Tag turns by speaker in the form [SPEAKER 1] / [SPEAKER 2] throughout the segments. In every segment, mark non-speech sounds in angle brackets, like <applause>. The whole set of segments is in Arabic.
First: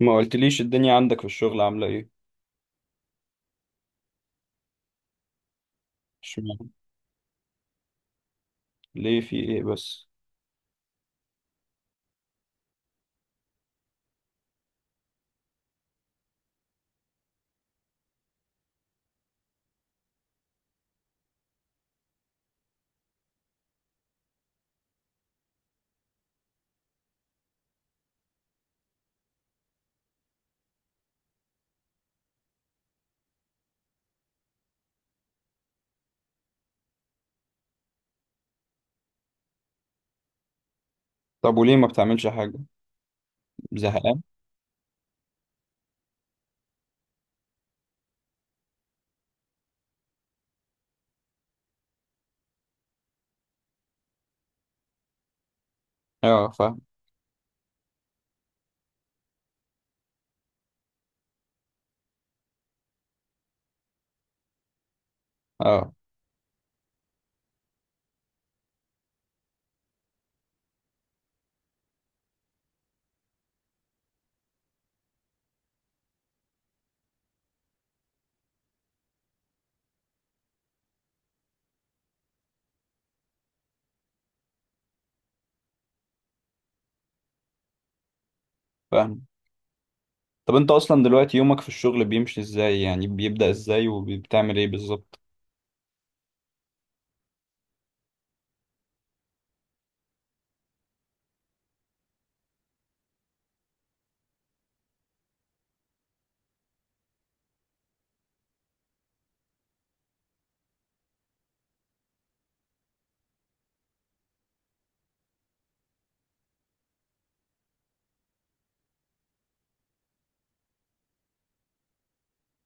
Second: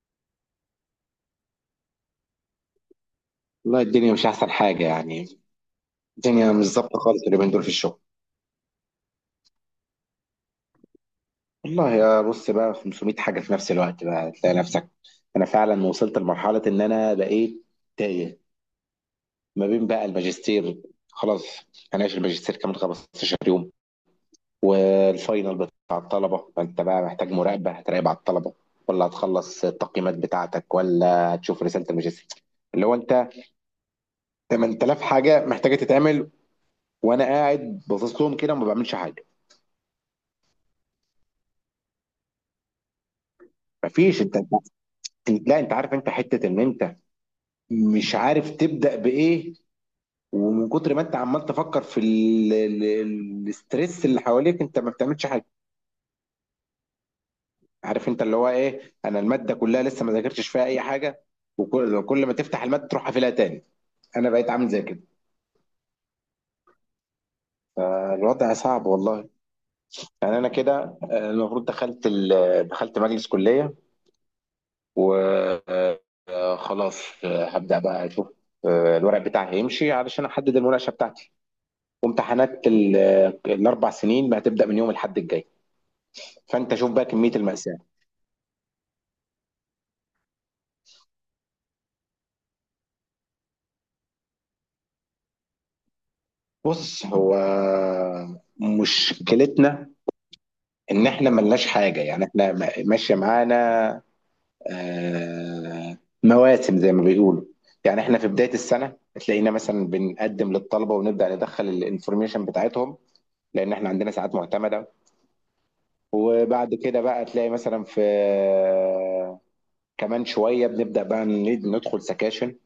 [SPEAKER 1] ما قلتليش الدنيا عندك في الشغل عاملة ايه؟
[SPEAKER 2] والله، الدنيا مش احسن حاجه يعني. الدنيا مش
[SPEAKER 1] اشمعنى؟
[SPEAKER 2] ظابطه خالص اليومين دول في الشغل.
[SPEAKER 1] ليه؟ في ايه بس؟
[SPEAKER 2] والله يا بص، بقى 500 حاجه في نفس الوقت، بقى تلاقي نفسك. انا فعلا وصلت لمرحله ان انا بقيت تايه ما بين بقى الماجستير، خلاص. هناقش الماجستير كمان 15 يوم، والفاينل بتاع الطلبه، فانت بقى محتاج مراقبه، هتراقب على الطلبه، ولا هتخلص التقييمات بتاعتك، ولا هتشوف رساله الماجستير، اللي هو انت 8000 حاجه محتاجه تتعمل، وانا قاعد باصص لهم كده وما بعملش حاجه.
[SPEAKER 1] طب وليه ما بتعملش حاجة؟ زهقان؟
[SPEAKER 2] مفيش، انت، لا انت عارف، انت حته ان انت مش عارف تبدا بايه. ومن كتر ما انت عمال تفكر في الاسترس اللي حواليك انت ما بتعملش حاجه.
[SPEAKER 1] اه، فاهم.
[SPEAKER 2] عارف انت اللي هو ايه، انا الماده كلها لسه ما ذاكرتش فيها اي حاجه، وكل كل ما تفتح الماده تروح قافلها تاني. انا بقيت عامل زي كده.
[SPEAKER 1] اه،
[SPEAKER 2] الوضع صعب والله. يعني انا كده المفروض دخلت مجلس كليه، وخلاص هبدا بقى اشوف. الورق بتاعي هيمشي علشان احدد المناقشه بتاعتي، وامتحانات الاربع سنين بقى هتبدا من يوم الاحد الجاي. فانت شوف بقى كميه الماساه.
[SPEAKER 1] فاهم. طب انت اصلا دلوقتي يومك في الشغل بيمشي ازاي؟ يعني بيبدأ ازاي وبتعمل ايه بالظبط؟
[SPEAKER 2] بص، هو مشكلتنا ان احنا ملناش حاجه، يعني احنا ماشيه معانا مواسم زي ما بيقولوا. يعني احنا في بدايه السنه تلاقينا مثلا بنقدم للطلبه ونبدا ندخل الانفورميشن بتاعتهم، لان احنا عندنا ساعات معتمده. وبعد كده بقى تلاقي مثلا في كمان شويه بنبدا بقى ندخل سكاشن.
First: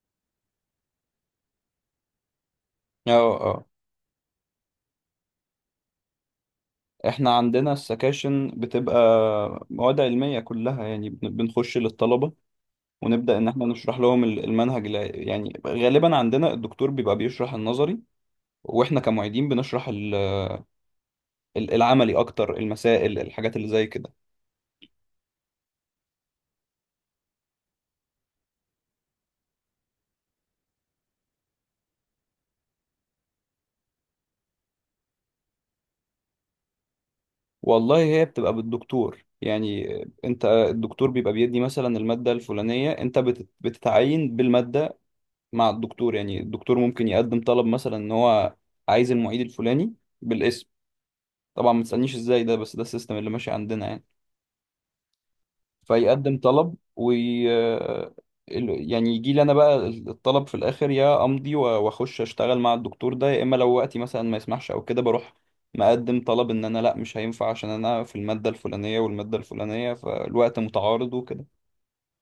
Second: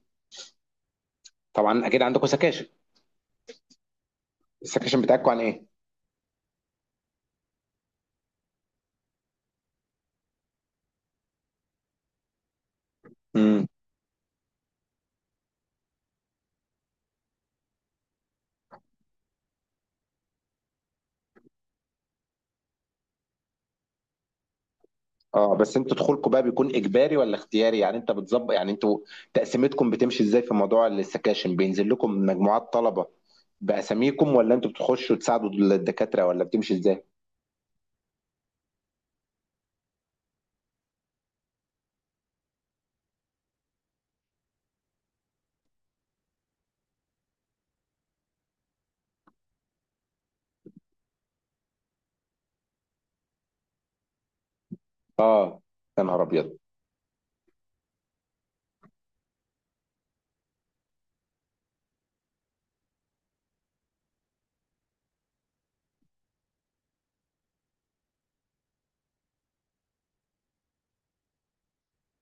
[SPEAKER 2] طبعا اكيد عندكم سكاشن.
[SPEAKER 1] اه، اه.
[SPEAKER 2] السكشن بتاعكم عن ايه؟
[SPEAKER 1] احنا عندنا السكاشن بتبقى مواد علمية كلها، يعني بنخش للطلبة ونبدأ ان احنا
[SPEAKER 2] امم.
[SPEAKER 1] نشرح لهم المنهج يعني غالبا عندنا الدكتور بيبقى بيشرح النظري، واحنا كمعيدين بنشرح العملي اكتر، المسائل الحاجات اللي زي كده.
[SPEAKER 2] اه، بس انتوا دخولكم بقى بيكون اجباري ولا اختياري؟ يعني انت بتظبط، يعني انتوا تقسيمتكم بتمشي ازاي في موضوع السكاشن؟ بينزل لكم مجموعات طلبة باساميكم، ولا انتوا بتخشوا تساعدوا الدكاترة، ولا بتمشي ازاي؟
[SPEAKER 1] والله هي بتبقى بالدكتور يعني. انت الدكتور بيبقى بيدي مثلا المادة الفلانية، انت بتتعين بالمادة مع الدكتور. يعني الدكتور ممكن يقدم طلب مثلا ان هو عايز المعيد الفلاني بالاسم. طبعا ما تسألنيش ازاي ده، بس ده السيستم اللي ماشي عندنا يعني.
[SPEAKER 2] اه. يا نهار
[SPEAKER 1] فيقدم
[SPEAKER 2] ابيض.
[SPEAKER 1] طلب وي... آه، يعني يجي لي انا بقى الطلب في الاخر، يا امضي واخش اشتغل مع الدكتور ده، يا اما لو وقتي مثلا ما يسمحش او كده بروح مقدم طلب ان انا لا، مش هينفع عشان انا في المادة الفلانية والمادة الفلانية، فالوقت متعارض وكده.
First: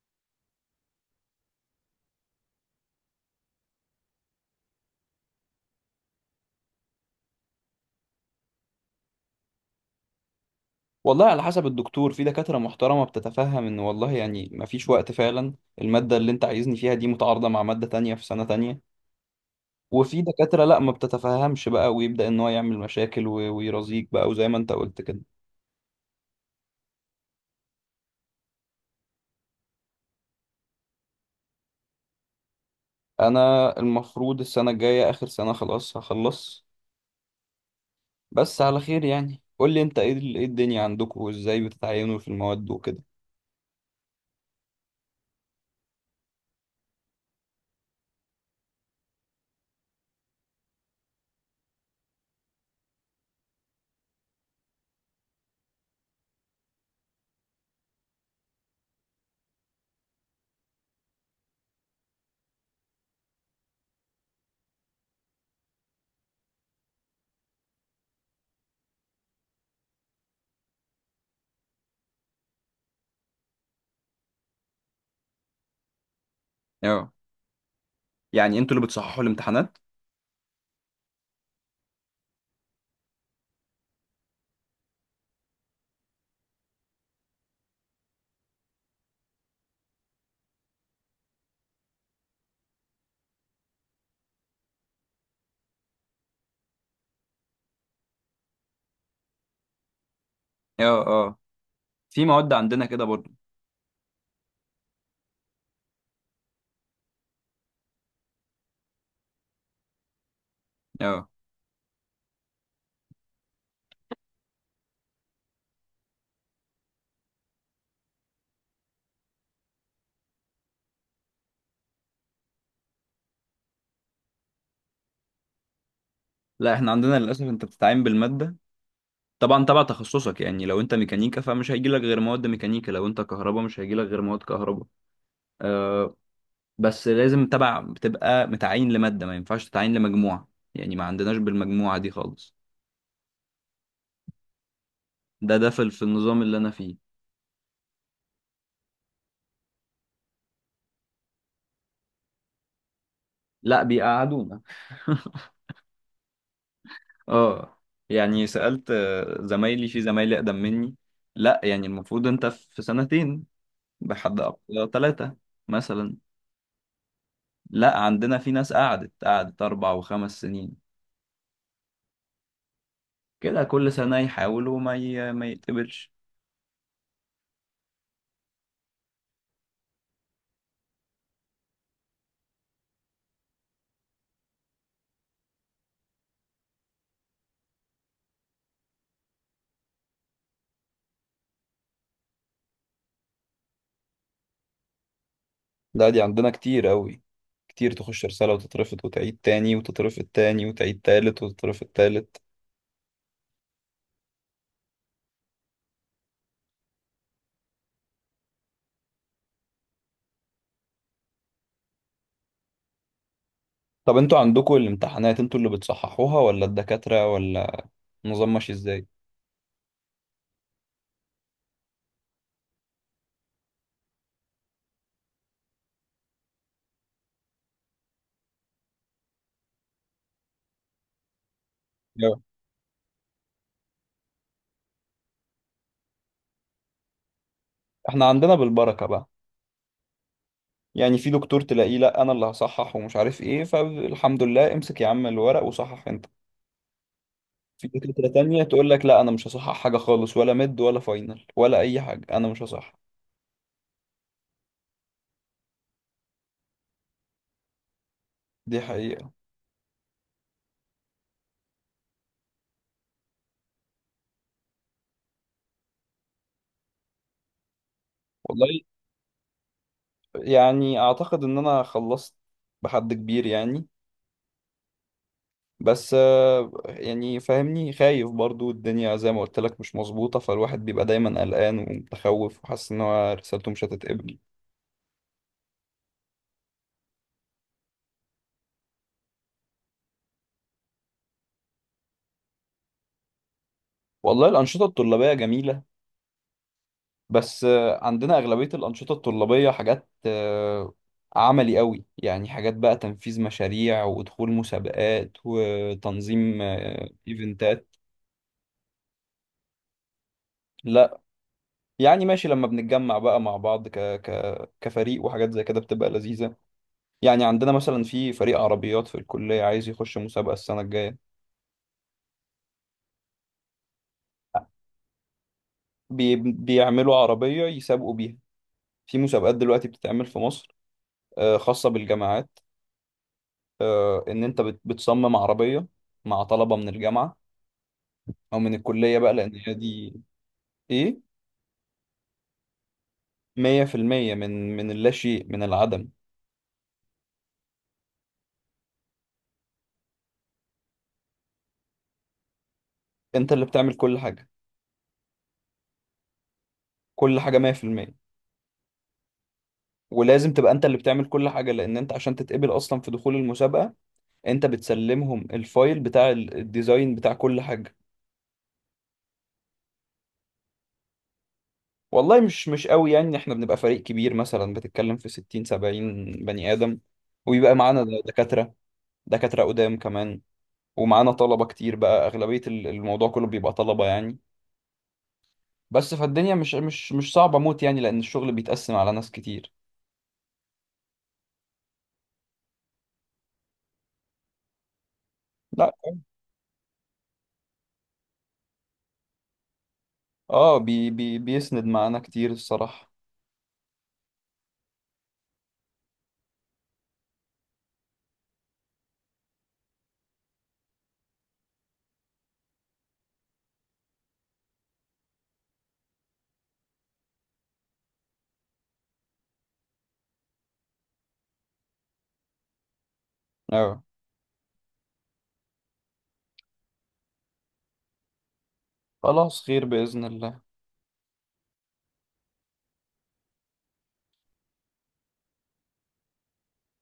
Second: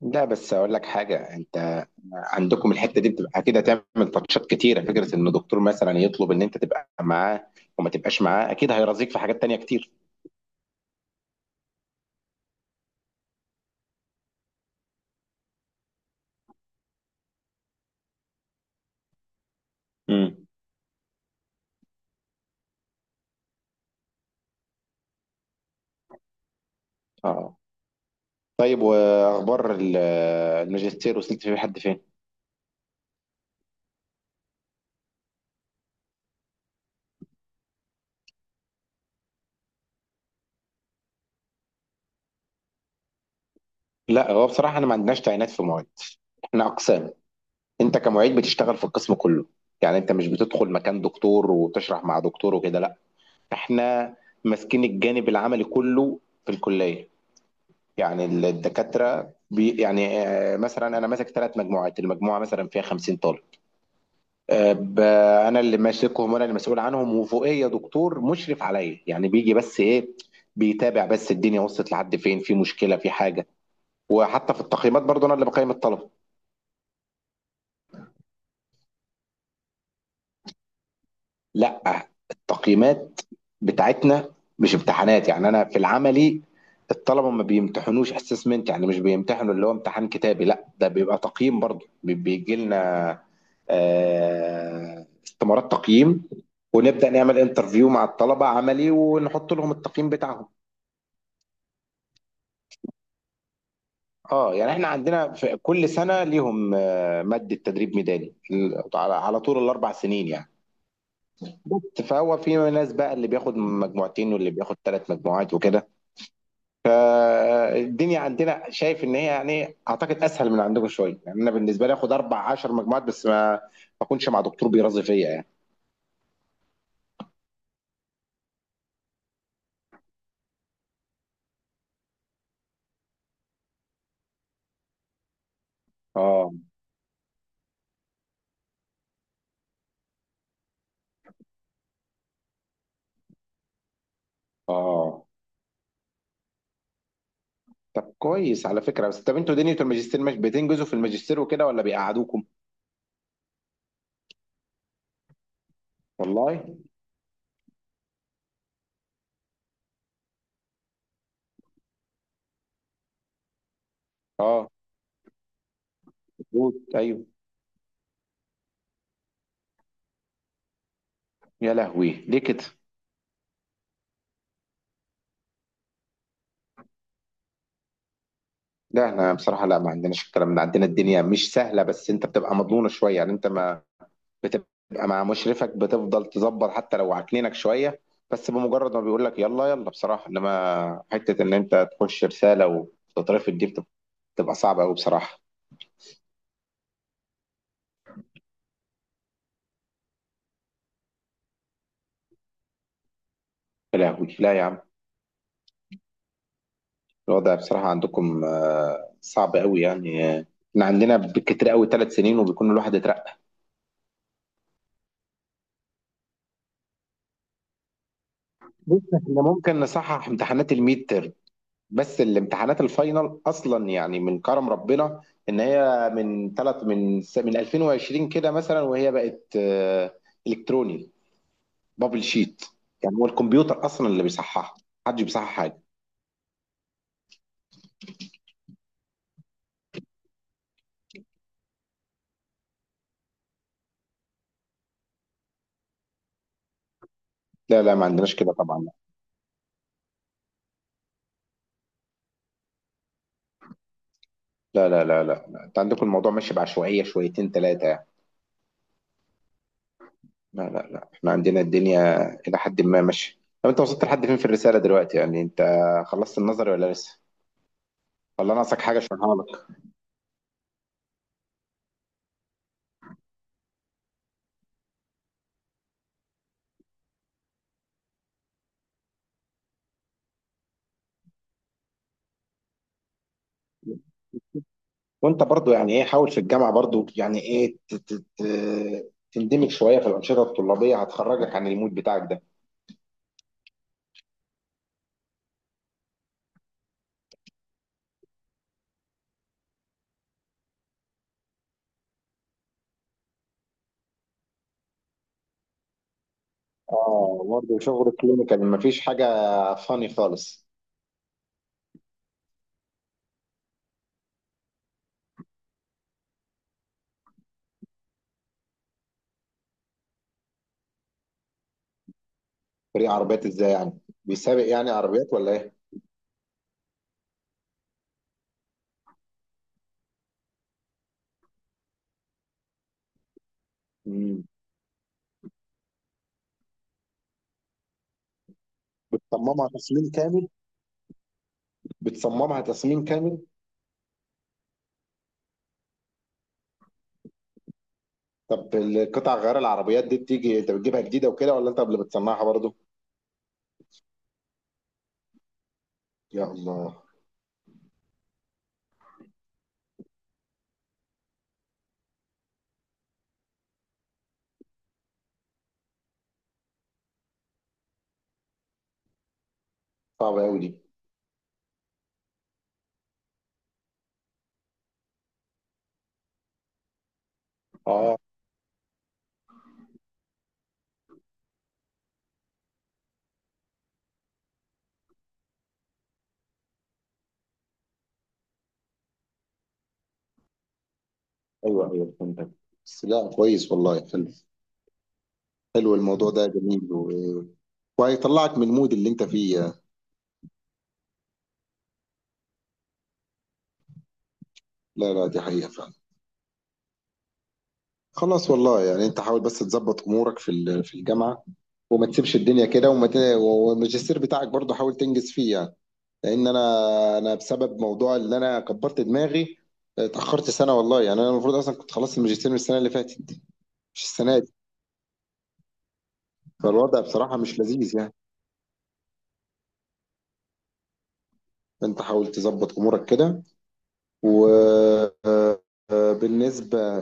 [SPEAKER 2] لا، بس اقول لك حاجه، انت عندكم الحته دي بتبقى اكيد هتعمل تاتشات كتيره، فكره ان الدكتور مثلا يطلب ان انت تبقى معاه وما تبقاش معاه، اكيد هيرازيك في حاجات تانية كتير.
[SPEAKER 1] والله على حسب الدكتور. في دكاترة محترمة بتتفهم ان والله يعني ما فيش وقت فعلا، المادة اللي انت عايزني فيها دي متعارضة مع مادة تانية في سنة تانية. وفي
[SPEAKER 2] امم.
[SPEAKER 1] دكاترة لا ما بتتفهمش بقى، ويبدأ ان هو يعمل مشاكل ويرازيك بقى، وزي ما انت قلت كده.
[SPEAKER 2] اه. طيب، واخبار الماجستير وصلت فيه لحد فين؟
[SPEAKER 1] انا المفروض السنه الجايه اخر سنه، خلاص هخلص. بس على خير يعني. قول لي انت ايه إيه الدنيا عندكم وازاي بتتعينوا في المواد وكده.
[SPEAKER 2] لا، هو بصراحه احنا ما عندناش تعيينات في معيد. احنا اقسام. انت كمعيد بتشتغل في القسم كله، يعني انت مش بتدخل مكان دكتور وتشرح مع دكتور وكده، لا. احنا ماسكين الجانب العملي كله في الكليه. يعني الدكاتره يعني مثلا انا ماسك 3 مجموعات، المجموعه مثلا فيها 50 طالب. آه، ب- انا اللي ماسكهم وانا اللي مسؤول عنهم، وفوقيه دكتور مشرف عليا، يعني بيجي بس ايه، بيتابع بس الدنيا وصلت لحد فين، في مشكله، في حاجه. وحتى في التقييمات برضه انا اللي بقيم الطلبه.
[SPEAKER 1] اه، يعني انتوا اللي بتصححوا الامتحانات؟
[SPEAKER 2] لا، التقييمات بتاعتنا مش امتحانات، يعني انا في العملي الطلبه ما بيمتحنوش اسسمنت، يعني مش بيمتحنوا اللي هو امتحان كتابي، لا، ده بيبقى تقييم برضه، بيجي لنا استمارات تقييم، ونبدأ نعمل انترفيو مع الطلبة عملي ونحط لهم التقييم بتاعهم.
[SPEAKER 1] اه، اه. في مواد عندنا كده برضه.
[SPEAKER 2] اه، يعني احنا عندنا في كل سنة ليهم مادة تدريب ميداني، على طول الأربع سنين يعني.
[SPEAKER 1] اه.
[SPEAKER 2] بس فهو في ناس بقى اللي بياخد مجموعتين واللي بياخد 3 مجموعات وكده. فالدنيا عندنا شايف ان هي يعني اعتقد اسهل من عندكم شويه، يعني انا بالنسبه لي اخد 14 مجموعه بس ما اكونش مع دكتور بيرازي فيا يعني.
[SPEAKER 1] لا، احنا عندنا للاسف انت بتتعين بالماده. طبعا تبع تخصصك يعني. لو انت ميكانيكا فمش هيجي لك غير مواد ميكانيكا، لو انت كهرباء مش هيجي لك غير مواد كهرباء. آه.
[SPEAKER 2] اه
[SPEAKER 1] بس لازم تبع بتبقى متعين لماده، ما ينفعش تتعين لمجموعه. يعني ما عندناش بالمجموعه دي خالص.
[SPEAKER 2] اه.
[SPEAKER 1] ده، ده في النظام اللي انا فيه.
[SPEAKER 2] طب كويس على فكره. بس طب انتوا دنيا الماجستير مش بتنجزوا في الماجستير وكده، ولا بيقعدوكم؟
[SPEAKER 1] لا بيقعدونا. <laughs>
[SPEAKER 2] والله.
[SPEAKER 1] اه، يعني سألت زمايلي، في زمايلي أقدم مني. لا، يعني المفروض أنت في سنتين، بحد
[SPEAKER 2] اه.
[SPEAKER 1] أقصى ثلاثة مثلا.
[SPEAKER 2] مظبوط، ايوه.
[SPEAKER 1] لا، عندنا في ناس قعدت قعدت 4 و5 سنين.
[SPEAKER 2] يا لهوي، ليه كده؟
[SPEAKER 1] كده كل سنة يحاولوا ما يتقبلش.
[SPEAKER 2] لا، احنا بصراحه لا، ما عندناش الكلام ده. عندنا الدنيا مش سهله بس انت بتبقى مضمونه شويه، يعني انت ما بتبقى مع مشرفك بتفضل تظبط حتى لو عكنينك شويه، بس بمجرد ما بيقول لك يلا يلا بصراحه، انما حته ان انت تخش رساله وتترفض دي بتبقى صعبه قوي بصراحه.
[SPEAKER 1] لا، دي عندنا كتير قوي. كتير تخش رسالة وتترفض، وتعيد تاني وتترفض تاني، وتعيد تالت وتترفض تالت.
[SPEAKER 2] يا لهوي، لا يا عم. الوضع بصراحه عندكم صعب قوي يعني، احنا عندنا بالكتير قوي 3 سنين وبيكون الواحد اترقى.
[SPEAKER 1] طب انتوا عندكم الامتحانات انتوا اللي بتصححوها ولا الدكاترة ولا النظام ماشي
[SPEAKER 2] بص،
[SPEAKER 1] ازاي؟
[SPEAKER 2] احنا ممكن نصحح امتحانات الميد، بس الامتحانات الفاينل اصلا، يعني من كرم ربنا ان هي من ثلاث من س- من 2020 كده مثلا، وهي بقت الكتروني، بابل شيت. يعني هو الكمبيوتر اصلا اللي بيصححها، محدش بيصحح حاجه.
[SPEAKER 1] احنا عندنا بالبركة بقى. يعني في دكتور تلاقيه: لا، انا اللي هصحح ومش عارف ايه، فالحمد لله امسك يا عم الورق وصحح انت.
[SPEAKER 2] لا
[SPEAKER 1] في
[SPEAKER 2] لا، ما
[SPEAKER 1] دكاترة
[SPEAKER 2] عندناش كده
[SPEAKER 1] تانية
[SPEAKER 2] طبعا.
[SPEAKER 1] تقول لك: لا، انا مش هصحح حاجة خالص، ولا مد ولا فاينل ولا اي حاجة، انا مش هصحح.
[SPEAKER 2] لا لا لا لا لا، انت عندكم الموضوع ماشي بعشوائيه شويتين ثلاثه يعني.
[SPEAKER 1] دي حقيقة.
[SPEAKER 2] لا لا لا، احنا عندنا الدنيا الى حد ما ماشيه. طب انت وصلت لحد فين في الرساله دلوقتي؟ يعني انت خلصت النظري ولا لسه، ولا
[SPEAKER 1] والله
[SPEAKER 2] ناقصك حاجه عشان؟
[SPEAKER 1] يعني اعتقد ان انا خلصت بحد كبير يعني. بس يعني فاهمني، خايف برضو. الدنيا زي ما قلت لك مش مظبوطة، فالواحد بيبقى دايما قلقان ومتخوف وحاسس ان هو رسالته مش هتتقبل.
[SPEAKER 2] وانت برضو يعني ايه، حاول في الجامعه برضو، يعني ايه تندمج شويه في الانشطه الطلابيه، هتخرجك عن المود بتاعك ده.
[SPEAKER 1] والله الأنشطة الطلابية جميلة. بس عندنا أغلبية الأنشطة الطلابية حاجات عملي قوي يعني. حاجات بقى تنفيذ مشاريع ودخول مسابقات وتنظيم
[SPEAKER 2] اه، برضه
[SPEAKER 1] إيفنتات.
[SPEAKER 2] شغل كلينيكال مفيش حاجه فاني خالص؟
[SPEAKER 1] لا. يعني ماشي لما بنتجمع بقى مع بعض كفريق، وحاجات زي كده بتبقى لذيذة. يعني عندنا مثلا في فريق عربيات في الكلية، عايز يخش مسابقة السنة الجاية.
[SPEAKER 2] فريق عربيات ازاي يعني؟ بيسابق يعني عربيات ولا ايه؟
[SPEAKER 1] بيعملوا عربية يسابقوا بيها. في مسابقات دلوقتي بتتعمل في مصر، خاصة بالجامعات. إن
[SPEAKER 2] مم.
[SPEAKER 1] أنت بتصمم عربية مع طلبة من الجامعة او من الكلية بقى، لان
[SPEAKER 2] بتصممها
[SPEAKER 1] هي
[SPEAKER 2] تصميم
[SPEAKER 1] دي.
[SPEAKER 2] كامل؟
[SPEAKER 1] ايه.
[SPEAKER 2] بتصممها تصميم كامل؟
[SPEAKER 1] 100%، من اللا شيء، من العدم.
[SPEAKER 2] طب القطع غيار العربيات دي بتيجي، انت بتجيبها جديده وكده ولا انت اللي بتصنعها برضه؟
[SPEAKER 1] انت اللي بتعمل كل حاجة.
[SPEAKER 2] يا الله.
[SPEAKER 1] كل حاجة 100%. ولازم تبقى انت اللي بتعمل كل حاجة، لان انت عشان تتقبل اصلا في دخول المسابقة انت بتسلمهم الفايل بتاع الديزاين بتاع كل حاجة.
[SPEAKER 2] صعبه قوي دي.
[SPEAKER 1] والله مش قوي يعني. احنا بنبقى فريق كبير، مثلا بتتكلم في 60 70 بني آدم وبيبقى معانا
[SPEAKER 2] اه.
[SPEAKER 1] دكاترة. دكاترة قدام كمان. ومعانا طلبة كتير بقى. أغلبية الموضوع كله بيبقى طلبة يعني. بس فالدنيا مش صعبة موت يعني، لأن الشغل بيتقسم على ناس كتير.
[SPEAKER 2] ايوه ايوه فهمتك. بس لا كويس والله، حلو.
[SPEAKER 1] لا.
[SPEAKER 2] حلو، الموضوع ده جميل وهيطلعك من المود اللي انت فيه.
[SPEAKER 1] اه، بي بي بيسند معانا كتير الصراحة.
[SPEAKER 2] لا لا، دي حقيقة فعلا. خلاص والله، يعني انت حاول بس تظبط امورك في الجامعة، وما تسيبش الدنيا كده، والماجستير بتاعك برضه حاول تنجز فيه يعني. لان انا بسبب موضوع اللي انا كبرت دماغي اتأخرت سنة والله. يعني انا المفروض اصلا كنت خلصت الماجستير من السنة اللي فاتت،
[SPEAKER 1] اه.
[SPEAKER 2] مش السنة دي. فالوضع بصراحة مش لذيذ يعني.
[SPEAKER 1] خلاص، خير بإذن الله.
[SPEAKER 2] فانت حاول تظبط امورك كده. وبالنسبة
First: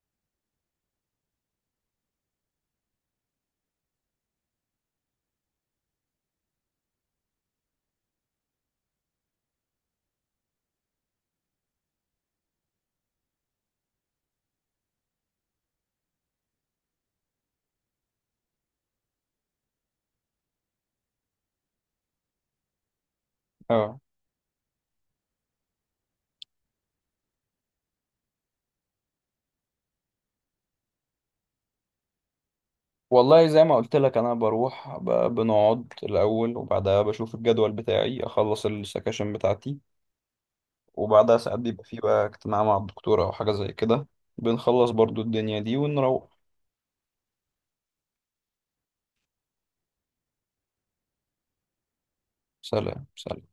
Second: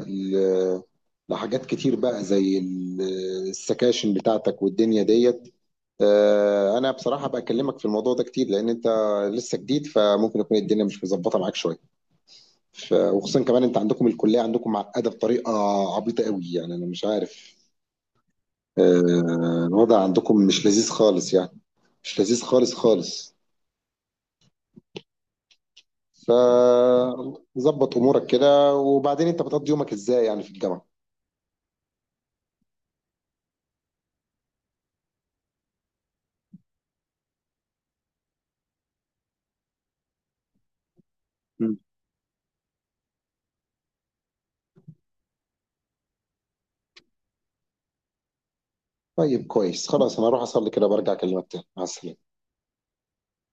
[SPEAKER 2] لحاجات كتير بقى زي السكاشن بتاعتك والدنيا ديت، انا بصراحة بكلمك في الموضوع ده كتير لان انت لسه جديد، فممكن يكون الدنيا مش مظبطة معاك شوية. وخصوصا كمان انت عندكم الكلية عندكم معقدة بطريقة عبيطة قوي، يعني انا مش عارف. الوضع عندكم مش لذيذ خالص يعني، مش لذيذ خالص خالص.
[SPEAKER 1] اه.
[SPEAKER 2] فظبط امورك كده. وبعدين انت بتقضي يومك ازاي يعني في الجامعة؟
[SPEAKER 1] والله زي ما قلت لك أنا بروح، بنقعد الأول وبعدها بشوف الجدول بتاعي، أخلص السكاشن بتاعتي. وبعدها ساعات بيبقى فيه بقى اجتماع مع الدكتورة أو حاجة زي كده، بنخلص برضو الدنيا دي ونروح.
[SPEAKER 2] طيب كويس، خلاص، انا اروح اصلي كده، برجع اكلمك تاني. مع السلامه.
[SPEAKER 1] سلام، سلام.